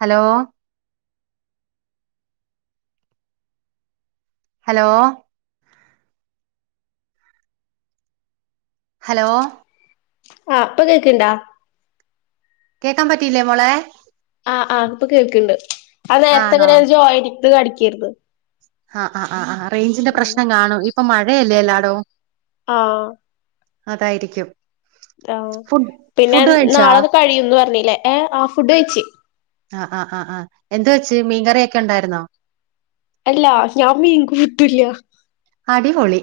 Hello hello hello ആഹ് ഇപ്പൊ കേക്ക്ണ്ടാ കേക്കാൻ പറ്റിയില്ലേ മോളെ ആഹ് ആ ഇപ്പോ കേൾക്കണ്ട് അഹ് ആണോ നേരത്തെങ്ങനെ ജോയിനിങ് കണിക്കരുന്നു ആഹ് ആഹ് ആഹ് ആഹ് റേഞ്ചിന്റെ പ്രശ്നം കാണും ഇപ്പൊ മഴയല്ലേ എല്ലാടോ ആഹ് അതായിരിക്കും ആഹു ഫുഡ് പിന്നെ ഫുഡ് കഴിച്ചാ നാളെത് കഴിയുംന്ന് പറഞ്ഞീലെ ഏ ആ ഫുഡ് കഴിച്ചി ആഹ് ആഹ് ആഹ് ആഹ് എന്ത് വെച്ച് മീൻകറിയൊക്കെ ഉണ്ടായിരുന്നോ അല്ലാ ഞാൻ മീൻ കൂട്ടുല്ല അടിപൊളി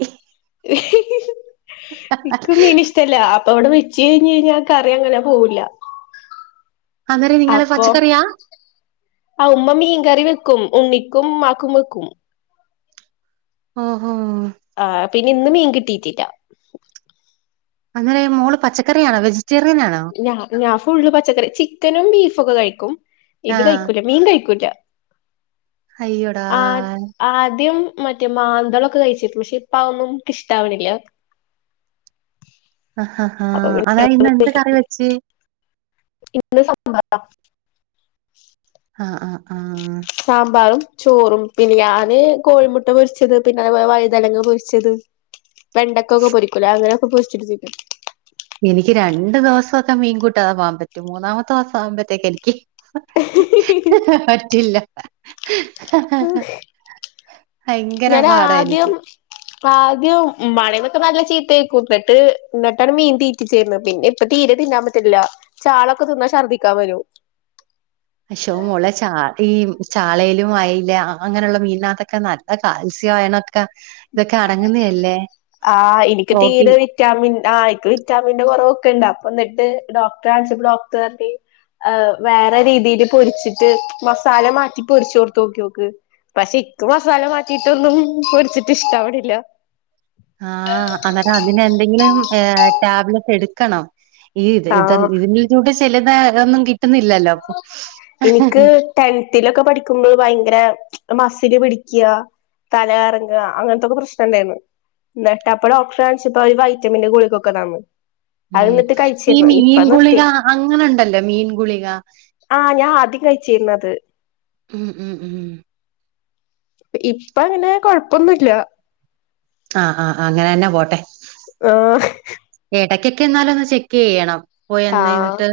ഇക്ക് മീനിഷ ഷ്ടല്ല അപ്പൊ ഇവടെ വെച്ച് കഴിഞ്ഞഴിഞ്ഞാൽ കറി അങ്ങനെ പോകില്ല അന്നേരം നിങ്ങള് അപ്പൊ പച്ചക്കറിയാ ആ ഉമ്മ മീൻകറി വെക്കും ഉണ്ണിക്കും മാക്കും വെക്കും ഓഹോ ആഹ് പിന്നെ ഇന്ന് മീൻ കിട്ടിയിട്ടില്ല അങ്ങനെ മോള് പച്ചക്കറിയാണൊ വെജിറ്റേറിയൻ ആണോ ഞ ഞാൻ ഫുള്ള് പച്ചക്കറി ചിക്കനും ബീഫ് ഒക്കെ കഴിക്കും ആ ഇത് കഴിക്കൂല മീൻ കഴിക്കൂല അയ്യോടാ ആഹ് ആദ്യം മറ്റേ മാന്തളൊക്കെ കഴിച്ചിനി പക്ഷെ ഇപ്പ അതൊന്നും ഇൻക്ക് ഇഷ്ടവണില്ല അഹ ഹാ അപ്പൊ പിന്നെ അതായ ഇന്ന് എന്ത് കറി വെച്ച് ഇന്ന് സമ്പാറ ആഹ് ആഹ് ആഹ് സാമ്പാറും ചോറും പിന്നെ ഞാന് കോഴിമുട്ട പൊരിച്ചത് പിന്നെ അതേപോലെ വഴുതനങ്ങ പൊരിച്ചത് വെണ്ടക്കൊക്കെ പൊരിക്കൊല്ലോ അങ്ങനൊക്കെ പൊരിച്ചിട്ട് തി എനിക്ക് രണ്ടു ദൊവസൊക്കെ മീൻകൂട്ടാതെ പോകാൻ പറ്റും മൂന്നാമത്തെ ദൊവസാവുമ്പത്തേക്കെനിക്ക് പറ്റില്ല ഭയങ്കര ഞാൻ പാടാ എനിക്ക് ആദ്യം ആദ്യം മ്മാടേന്നൊക്കെ നല്ല ചീത്തേക്കും ന്നട്ട് ന്നട്ടാണ് മീന് തീ റ്റിച്ചിരുന്നെ പിന്നെ ഇപ്പ തീരെ തിന്നാൻ പറ്റൺല്ല ചാളൊക്കെ തിന്നാ ശർദിക്കാംവരും പക്ഷേ മോളെ ചാളിം ചാളയിലും അയ്ല അങ്ങനെള്ള മീന്നകത്തൊക്കെ ന ല്ല കാൽസ്യം അയണൊക്കെ ഇതൊക്കെ അടങ്ങ്ന്നേ അല്ലേ ആഹ് എനിക്ക് തീരെവി റ്റാമിൻ ആ ഇക്ക് വിറ്റാമിന്റെ കൊറവൊക്കെണ്ട് അപ്പന്നിട്ട് ഡോക്ടറെ കാണിച്ചപ്പോ ഡോക്ടർ പർഞ്ഞ് അഹ് വേറെ രീതിയില് പൊരിച്ചിട്ട് മസാല മാറ്റി പൊര്ച്ചോട്ത്തോക്ക്യോക്ക് പക്ഷെ ഇക്ക് മസാല മാറ്റിയിട്ടൊന്നും പൊരിച്ചിട്ട് ഇഷ്ടാവിണില്ല ആഹ് അന്നേരം അതിനെന്തെങ്കിലും ടാബ്ലറ്റ് എടുക്കണം ഇ ഇത് ഇത ആഹ് ഇതിൽ കൂടെ ചെല്ലുന്ന ഒന്നും കിട്ടുന്നില്ലല്ലോപ്പൊ ട്ടെൻത്തിലൊക്കെ പഠിക്കുമ്പോൾ ഭയങ്കര മസില് പിടിക്ക്യാ തലകറങ്ങ അങ്ങൻത്തൊക്കെ പ്രശ്നണ്ടേര്ന്നു ഇന്നട്ടപ്പ അപ്പ ടോക്‌ട്രറ കാണിച്ചപ്പം ഓര് വൈറ്റമിന്റെ ഗുളികൊക്കെ തന്ന് അത് ഉം എന്നിട്ട് ഈ കഴിച്ചിരുന്നു ഇപ്പ മീൻ ഗുളിക നിർത്തി അങ്ങനെണ്ടല്ലോ മീൻ ഗുളിക ആഹ് ഞാ ആദ്യം കഴിച്ചീര്ന്നത്. ഉം ഉം ഊം. ഇപ്പങ്ങനെ കൊഴ്പ്പൊന്നുല്ലാ ആഹ് ആഹ് അഹ് അങ്ങനന്നെ പോട്ടെ. ആഹ്. എടക്കൊക്കെ എന്നാലും ഒന്ന് ചെക്ക്യ്യണം പോയി ആഹ് എന്നെയ്ന്നിട്ട്.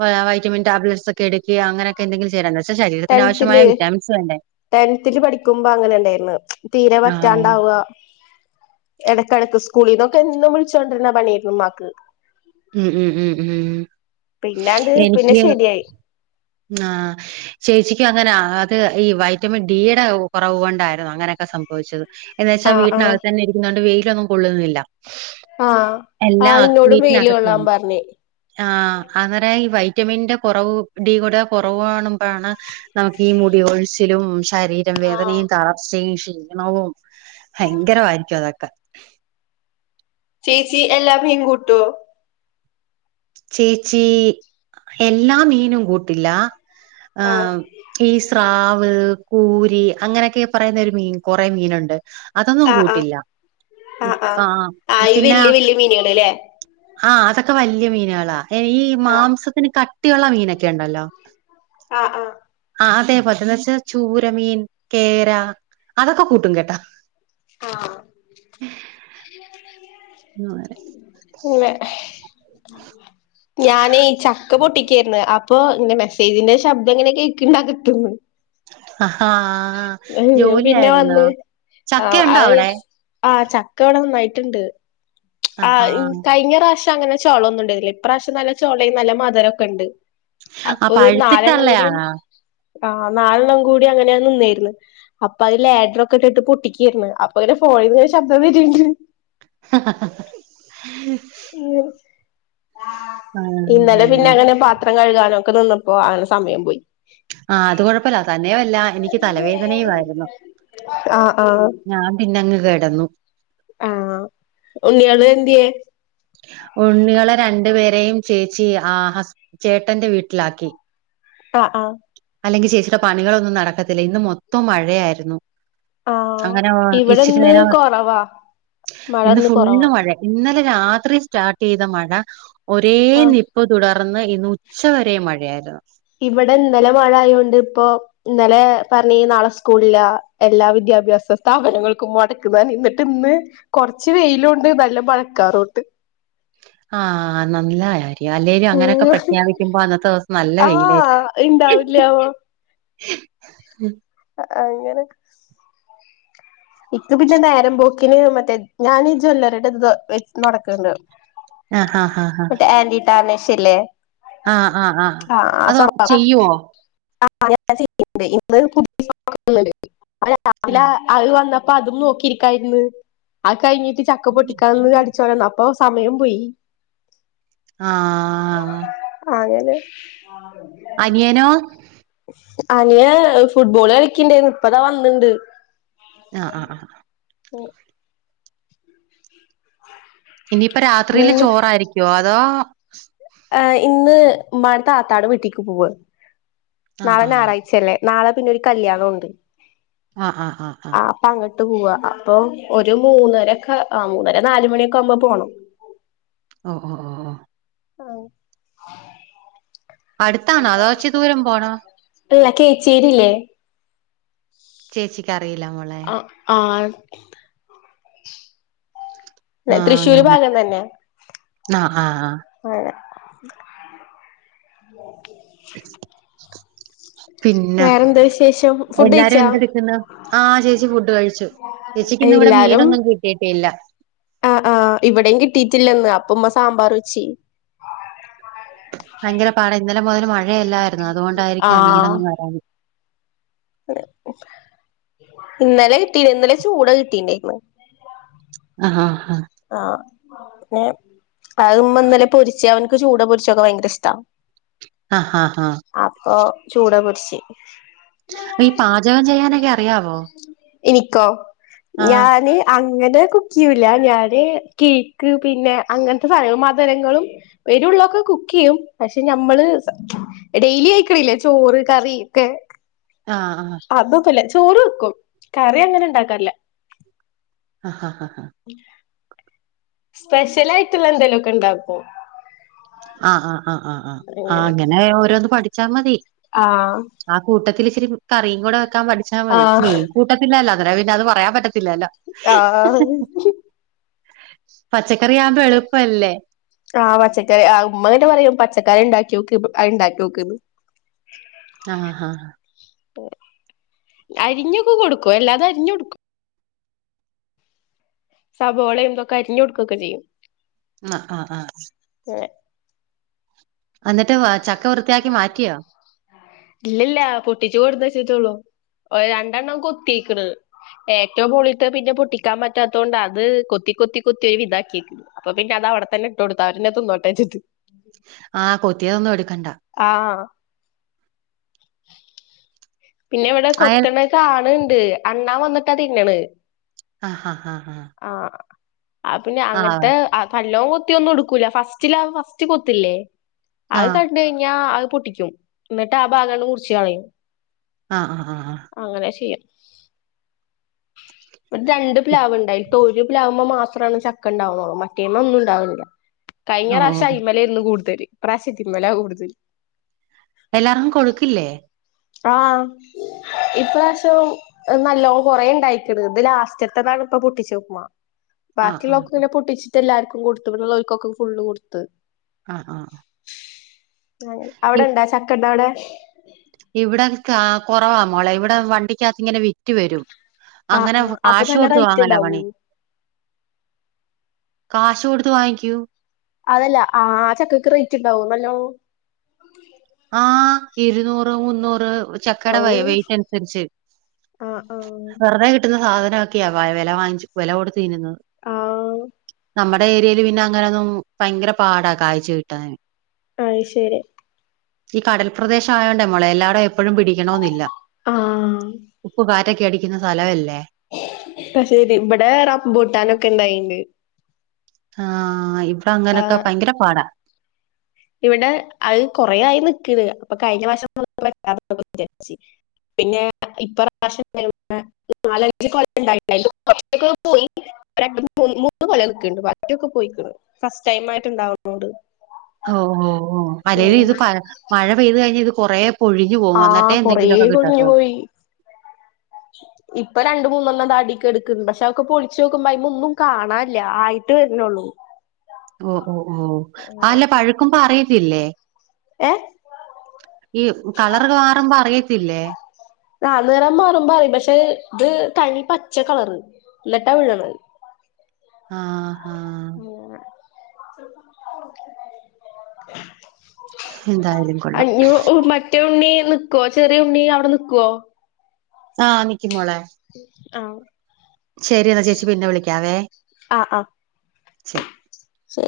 വ വൈറ്റമിൻ ടാബ്ലറ്റ്സൊക്കെ എടുക്കേ അങ്ങനൊക്കെ എന്തെങ്കിലും ചെ [unintelligible] രത്തിനാവശ്യമായ വിറ്റാമിൻസ് വേണ്ടെ. ട്ടെൻത്തില് പഠിക്കുമ്പോ അങ്ങനെണ്ടെയ്ര്ന്ന് തീരെ ആഹ് പറ്റാണ്ടാവ്ആ. എടക്കെടക്ക് സ്കൂളീന്നൊക്കെ എന്നും വിളിച്ചൊണ്ട്ര്ന്ന പണീര്ന്നു ഉമ്മാക്ക് ഉം ഉം ഉം ഊം പിന്നാണ്ട് പിന്നെ ശെര്യായി. ആഹ്. ചേച്ചിക്ക് അങ്ങന അത് ഈ വൈറ്റമിൻ ഡിയിടെ കൊറവ് കൊണ്ടായിരുന്നു അങ്ങനൊക്കെ സംഭവിച്ചത്. എന്ന് വെച്ചാ ആഹ് ആഹ് വീട്ടിനകത്തന്നെ ഇരിക്കുന്നൊണ്ട് വെയിലൊന്നും കൊള്ളുന്നില്ല. ആഹ് എല്ലാം ആഹ് ഇന്നോടും വെയില് കൊള്ളാൻ അക്നീറ്റിനകത്ത്തന്നെ. പറഞ്ഞ് ആഹ് അന്നേരം ഈ വൈറ്റമിന്റെ കൊറവു ഡി കൂടെ കൊറവാണുമ്പഴാണ് നമുക്കീ മുടി കൊഴിച്ചിലും ശരീരം ആഹ് വേദനയും തളർ ച്ചയും ക്ഷീണവും ഭയങ്കര വായിരിക്കും അതൊക്കെ. ചേച്ചി എല്ലാം മീൻ കൂട്ടോ? ചേച്ചീ എല്ലാ മീനും കൂട്ടില്ലാ ആഹ് ഏമ് ഈ സ്രാവ് കൂരി അങ്ങനെയൊക്കെയേ പറയുന്ന ഒരു മീൻ കൊറെ മീനുണ്ട്. അതൊന്നും ആഹ് ആഹ് കൂട്ടില്ലാ ആഹ് ഈ പിന്നെ വല്യ വല്യ മീനുകളല്ലേ ആഹ് അതൊക്കെ വല്യ മീന്കളാ ഈഹ് ആഹ് മാംസത്തിന് കട്ടിയുള്ള മീനൊക്കെയിണ്ടല്ലോ. ആഹ് ആഹ്. ആഹ് അതേ പോൽത്തെ ന്ന്‌ വെച്ചാ ചൂരമീൻ കേരാ അതൊക്കെ കൂട്ടും കേട്ടാ. ആഹ്. [unintelligible] ഉവ്വേ, ഞാനീ ഈ ചക്ക പൊട്ടിക്കേര്ന്ന് അ പ്പോ ങ്ങനെ മെസ്സേജിന്റെ ശബ്ദംങ്ങനേ കേക്കിണ്ട് അകത്ത്ന്ന്. ഹ ഹാ ഞാൻ പിന്നെ ജോലിയായിരുന്നോ വന്ന് ആഹ് ചക്കയുണ്ടോ അത് അവടെ? ആഹ് ചക്കവടെ നന്നായിട്ട്ണ്ട്, ആഹാ ആഹ് കയ്ഞ്ഞറാശങ്ങനെ ചോളന്നുംണ്ടാര്ന്നില്ല ഇപ്രാവശ്യം നല്ല ചോളേം നല്ല മധുരക്കണ്ട്. ആ അപ്പൊ ഒരു ന്നാലെണ്ണം കൂടിം പഴുത്തിട്ടുള്ളയാണോ ആഹ് ന്നാലെണ്ണം കൂടി അങ്ങനെ നിന്നേര്ന്നു. അപ്പൊ അത് ലാഡ്റ് ഒക്കെ ഇട്ട്ട്ട് പൊട്ടിക്കേര്ന്ന് അപ്പൊ അങ്ങനെ ഫോണിൽന്ന് ശബ്‌ദം വര്ണ്ട് ഹ ഹ ഹ ഉം, ആ ഇന്നലെ പിന്നെ അങ്ങനെ പർ ത്രം കഴുകാനൊ ഒക്കെ ന്ന്ന്നപ്പോ അങ്ങെനേ സമയം പോയി. ആഹ് അത് കൊഴപ്പല്ല തന്നെയൊല്ലാ എനിക്ക് തലവേദനയും ആയിരുന്നു. ആഹ് ആഹ്. പിന്നങ്ങ് കേടന്നു. ആഹ് ഉണ്ണിയാള് എന്ത്യേ? ഉണ്ണിയാളെ രണ്ടു പെരേയും ചേച്ചി ആ ഹസ് ചേട്ടന്റെ വീട്ടിലാക്കി. ആഹ് ആഹ്. അല്ലെങ്കി ചേച്ചിടെ പണികളൊന്നും നടക്കത്തില്ല ഇന്ന് മൊത്തം മഴയായിരുന്നു. ആഹ് അങ്ങനെ ഇച്ചിരി ഇവിടെന്ന് നേരം. കൊറവാ മഴ ഇന്ന് ഫുള്ള് കൊറവാ മഴയാ. ഇന്നലെ രാത്രി സ്റ്റാർട്ട് ചെയ്ത മഴ ഒരേ ആഹ് നിപ് പ് തുടർന്ന് ഇന്ന് ഉച്ച വരെ മഴയായിരുന്നു. ഇവിടെ ഇന്നലെ മഴ ആയോണ്ട് ഇപ്പോ ഇന്നലെ പറഞ്ഞീന് നാളെ സ്കൂളില്ലാ എല്ലാ വിദ്യാഭ്യാസ സ്ഥാപനങ്ങൾക്കും മൊടക്ക്ന്ന് പറഞ്ഞ്, എന്നിട്ട് ഇന്ന് കൊറച്ച് വെയിലൂണ്ട് നല്ല മഴക്കാറൂണ്ട്. ആഹ് നല്ല കാര്യം. അല്ലേലു അങ്ങനെയൊക്കെ പ്രഖ്യാപിക്കുമ്പോ അന്നത്തെ ദിവസം നല്ല വെയിലായിരിക്കും. ആഹ് ഇണ്ടാവില്ല [inaudible] അഹ് അങ്ങനെയൊക്കെ ഇക്ക് പിന്നെ നേരം പോക്കിന് മറ്റേ ഞാനീ ജ്വല്ലറീടെ ഇത് നടക്കണ് ണ്ട്. ആഹ് ആഹ് ആഹ് മറ്റെ ആന്റി ടാർണിഷ് ഇല്ലേ? ആഹ് ആഹ് ആഹ് അതോ ചെയ്യുവോ? ആഹ് ഞാൻ ചെയ്യണ് ണ്ട്. ഇന്ന് പുതിയ [unintelligible] കിട്ടി. രാവിലെ ആഹ് അത് വന്നപ് പ്പോ അതും നോക്കിയിരിക്കാര്ന്ന്. അത് കഴിഞ്ഞിട്ട് ചക്ക പൊട്ടിക്കാ നിന്ന് അടിച്ച് വാരാന്ന് അപ്പൊ സമയം പോയി. ആഹ്. [unintelligible] ണ്ടാലോ? അങ്ങനെ. ആഹ് അനിയനോ? അനിയൻ ഫുട്ബോള് കളിക്ക്‌ണ്ടേനു. ഇപ്പതാ വന്നിണ്ട്. ആഹ് ആഹ് ആഹ്. ഉം. ഇനിയിപ്പ രാത്രിയില് ഇന്ന് ചോറായിരിക്കോ അതോ? ഈഹ് ഇന്ന് ഉമ്മാടെ താത്താടെ വീട്ടിക്ക് പോവാ. ആഹ് നാളെ ആഹ് ഞായറാഴ്ചയല്ലേ. നാളെ പിന്നൊരു കല്ല്യാണോണ്ട്. ആഹ് ആഹ് ആഹ് ആഹ്. അങ്ങട്ട് പോവ്വാ. അപ്പൊ ഒരു മൂന്നര ഒക്കെ ആഹ് മൂന്നര നാലുമണിയൊക്കെ ആവുമ്പോ പോണം. ഓഹ് ഓഹ് ഓഹ് ഓഹ്. ആഹ്. അടുത്താണോ അതോ ഇച്ചിരി ദൂരം പോണോ? അല്ല കേച്ചേരില്ലേ? ചേച്ചിക്കറിയില്ല മോളെ. ആഹ് ആഹ്. ആഹ് തൃശ്ശൂര് അങ്ങനെ ഭാഗം തന്നെയാ. ആഹ് ആഹ് ആഹ് അങ്ങനെ. ഓക്കെ പിന്നെ? വിശേഷം ഫുഡ് എല്ലാരും കഴിച്ചാ എന്തെടുക്കുന്നു? ആഹ് ചേച്ചി ഫുഡ്ഡ് കഴിച്ചു. ചേച്ചിക്ക്ന്ന് ഇവിടെ മീനൊന്നും കിട് കേട്ടില്ല. അഹ് ആഹ് ഇവിടെയും കിട്ടീട്ടില്ലിന്ന്. അപ്പ ഉമ്മ സാമ്പാറ് വെച്ച്. ഭയങ്കര പാടാ. ഇന്നലെ മുതൽ മഴയല്ലായിരുന്നോ. അതുകൊണ്ടായിരിക്കാം ആഹ് മീനൊന്നും വരാഞ്ഞേ. ഇന്നലെ കിട്ടീന് ഇന്നലെ ചൂട കിട്ടീണ്ടായിന്ന്. അഹ് ആഹ് ആഹ്. ആഹ് പിന്നെ അത് ഇമ്മ ഇന്നലെ പൊരിച്ച്. അവൻക്ക് ചൂട പൊരിച്ചതൊക്കെ ഭയങ്കര ഇഷ്ടാ. ഹ ആഹ് ആഹ് അപ്പൊ ചൂട പൊരിച്ച് ഈ പാചകം ചെയ്യാനൊക്കെ അറിയാവോ എനിക്കോ ആഹ് ഞാന് അങ്ങനെ കുക്കിയൂല്ല ഞാൻ അ കേക്ക് പിന്നെ അങ്ങനത്തെ സധനങ്ങളും മധുരങ്ങളും എരുള്ളൊക്കെ കുക്ക് ചെയ്യും പക്ഷെ ഞമ്മള് ഡെയിലി ആയിക്കണില്ലേ ചോറ് കറി ഒക്കെ ആ ആ അതപ്പല്ല ചോറ് വെക്കും കറി അങ്ങനെ ഉണ്ടാക്കാറില്ല ആ ഹാ ഹാ ഹാ സ്പെഷ്യൽ ആയിട്ടുള്ള എന്തെങ്കലുമ ഒക്കെ ഉണ്ടാക്കു ആഹ ആ് ആ് ആ് ആ് ആ് അങ്ങനെ ഓരോന്ന് പഠിച്ചാ മതി ആഹ ആ കൂട്ടത്തില ഇച്ചിരി കറിയും കൂടെ വെക്കാൻ പഠിച്ചാൽ മതി ആഹ് മീൻ കൂട്ടത്തില്ലല്ലോ അത്ര പിന്നെ അത് പറയാൻ പറ്റ തിലല്ലോ ആഹ് പച്ചക്കറ ആവുമ്പോ എളുപ്പല്ലേ ആഹ് പച്ചക്കറി ആ ഉമ്മങ്ങനെ പറയാ പച്ചക്കറി ഉണ്ടാക്കിക്ക അ ഉണ്ടാക്കി വെക്കുന്നു ആഹ ആഹ് അരിഞ്ഞൊക്ക കൊടുക്കും എല്ലാതും അരിഞ്ഞ കൊടുക്കും സബോള എന്തൊക്കെ അരിഞ്ഞഞ് കൊടുക്കുകയക്കെ ചെയ്യും ആ ആ് ആഹ [unintelligible] എന്നിട്ട് വ ചക്ക വൃത്തിയാക്കി മാറ്റിയോ ഇല്ലല്ല പൊട്ടിച്ചു കൊടുത്തച്ചേട്ടുള്ളൂ രണ്ടെണ്ണം കൊത്തിക്ണ് ഏറ്റവും മോളിത്ത് പിന്നെ പൊട്ടിക്കാൻ പറ്റാത്തത് കൊണ്ട് അത് കൊത്തി കൊത്തി കൊത്തി ഒരു വിതാക്കിയിണ്ട് അപ്പൊ പിന്നെ അവിടെ തന്നെ ഇട്ട് കേടുത്തു അവർ തന്റെ തിനേട്ടേ വച്ചിട്ട് ആ കൊത്തിയതൊന്നും എടുക്കണ്ട ആഹ പിന്നെ ഇവിടെ അയൽ കൊത്തണ്ണ കാണണ്ട് അണ്ണാ വന്നിട്ട് തിന്നത് ആ ഹാ ആാ ആാ ആഹ ആ പിന്നെ അങ്ങനത്തെ നലോം കൊത്തിയ ഒന്നും എടുക്കൂല ഫസ്റ്റില ഫസ്റ്റ് കൊത്തില്ലേ അത് ആഹ് കണ്ട കഴിഞ്ഞാ അത് പൊട്ടിക്കും എന്നിട്ട് ആ ഭാഗങ്ങള മുറിച്ച് കളയും ആഹ ആ ആ അങ്ങനെ ചെയ്യും രണ്ട് പ്ലാവ് ഉണ്ടായി ഒരു പ്ലാവില് മാസം ചക്കണ്ട മറ്റേമേ ഒന്നും ഉണ്ടാവില്ല കഴഞ്ഞാ ഓഹ് പ്രശ്യം ഓഹ് അയ്മ മലന്ന് കൂടുതല് ഇപ്രാശ്യത്തിമല കൂടുതൽ എല്ലാർക്കും കൊഴുക്കില്ലേ ആഹ് ഇപ്രാശം നല്ലോണം കൊറേ ഉണ്ടായിക്കന് ഇത് ലാസ്റ്റത്തെതാണ് ഇപ്പൊ പൊട്ടിച്ച ഉമ്മ ആഹ് ആഹ് ബാക്കിയുള്ളക്കും ഇങ്ങനെ പൊട്ടിച്ചിട്ട് എല്ലാർക്കും കൊടുത്ത് ഇവിടെക്കൊക്കും ഫുള്ള് കൊടുത്തത്ത് ആ് ആ അ അവിടെ ഇണ്ടാ ചക്ക അവിടെ ഇവിടെ കാ കുറവാമോളെ ഇവിടെ വണ്ടിക്കകത്ത് ഇങ്ങനെ വിറ്റ് വരും ആഹ് അങ്ങനെ ആഹ് അപ്പൊ കാശ് നല്ല കൊടുത്ത റേറ്റ് വാങ്ങല ഇണ്ടാവോ പാണി കാശ് കൊടുത്ത് വാങ്ങിക്കൂ അതല്ല ആ ചക്കക്ക് റേറ്റ് ഉണ്ടാവും നല്ലോ ആഹ് ഇരുന്നൂറ് മുന്നൂറ് ചക്കടെ ഔ വൈ വെയ്റ്റ് അനുസരിച്ച് ആഹ് ആഹ് വെറുതെ കി ട്ടുന്ന സാധനക്കെയാ വില വാങ്ങിച്ച് വില കൊടുന്ന് തിന്നുന്ന് ആഹ് നമ്മുടെ ഏരിയയിൽ പിന്നെ അങ്ങനൊന്നും ഭയങ്കര പാടാ കാഴ്ച കിട്ടാൻ അയ്ശെരി ഈ കടൽപ്രദേശായോണ്ടേ മോളെ എല്ലായിടും എപ്പഴും പിടിക്കണോന്നില്ല ആഹ് ഉപ്പുക റ്റൊക്കെ അടിക്കുന്ന സ്ഥലമല്ലേ കാ ശരി ഇവിടെ റബൂട്ടാനൊക്കെ ഇണ്ടായിണ്ട് ആഹ് ഇവിടെ അങ്ങനെയൊക്കെ ആഹ് ഭയങ്കര പാടാ ഇവിടെ അത് കൊറ ആയി നിക്ക്‌ണ് അപ്പൊ കഴിഞ്ഞ മാസ [unintelligible] പിന്നെ ഇപ്രാവശ്യം [unintelligible] നാലഞ്ചു കൊലണ്ടായിട്ട്ണ്ടായി കുറച്ചൊക്കെ പോയി ഒ മൂന്ന് കൊലനിക്കണ്ട് ബാക്കിയോക്കെ പോയിക്ക്‌ണ് ഫസ്റ്റ് ടൈം ആയിട്ട്ണ്ടാവുന്നോട്ട് ഓ ഓ ഓ പ മഴ പെയ്തു കഴിഞ്ഞ ഇത് കൊറ പൊഴി ഞ്ഞു പോകുന്നാട്ടെ ആഹ് കൊറേ എന്തങ്കിലുമക്കെ കൊഴിഞ്ഞു കിട്ടത്തുള്ളൂ പോയി ഇപ്പൊ രണ്ട മൂന്നെണ്ണം ത അടിക്ക് കെടക്കുന്നുണ്ട് പക്ഷെ പൊളിച്ച് നോക്കുമ്പോ അതിമെ ഒന്നും കാണാന്ല്ല്യ ആയി ട്ട് വരുണൊള്ളൂ ഓ ഓ ഓ അല്ല പഴുക്കുമ്പ അറിയത്തില്ലേ ഏഹ് ഈ കളർ മാറുമ്പോ അറിയത്തില്ലേ ആഹാ നിറം മാറുമ്പോ അറീം പക്ഷെ ഇത് തനി പച്ച കളറ് ന്നട്ട വിയ്യ്ണാത് ആഹ് ആ എന്തായാലും [unintelligible] കൊള്ളാം. അയ്യോ മറ്റേ ഉണ്ണി നിക്കുവോ ചെറിയ ഉണ്ണി അവിടെ നിക്കുവോ ആഹ നിക്കും ‌മോളെ ആഹ് ശരി എന്നാ ചേച്ചി പിന്നെ വിളിക്കാവേ ആഹ് ആഹ് ശരി ശരി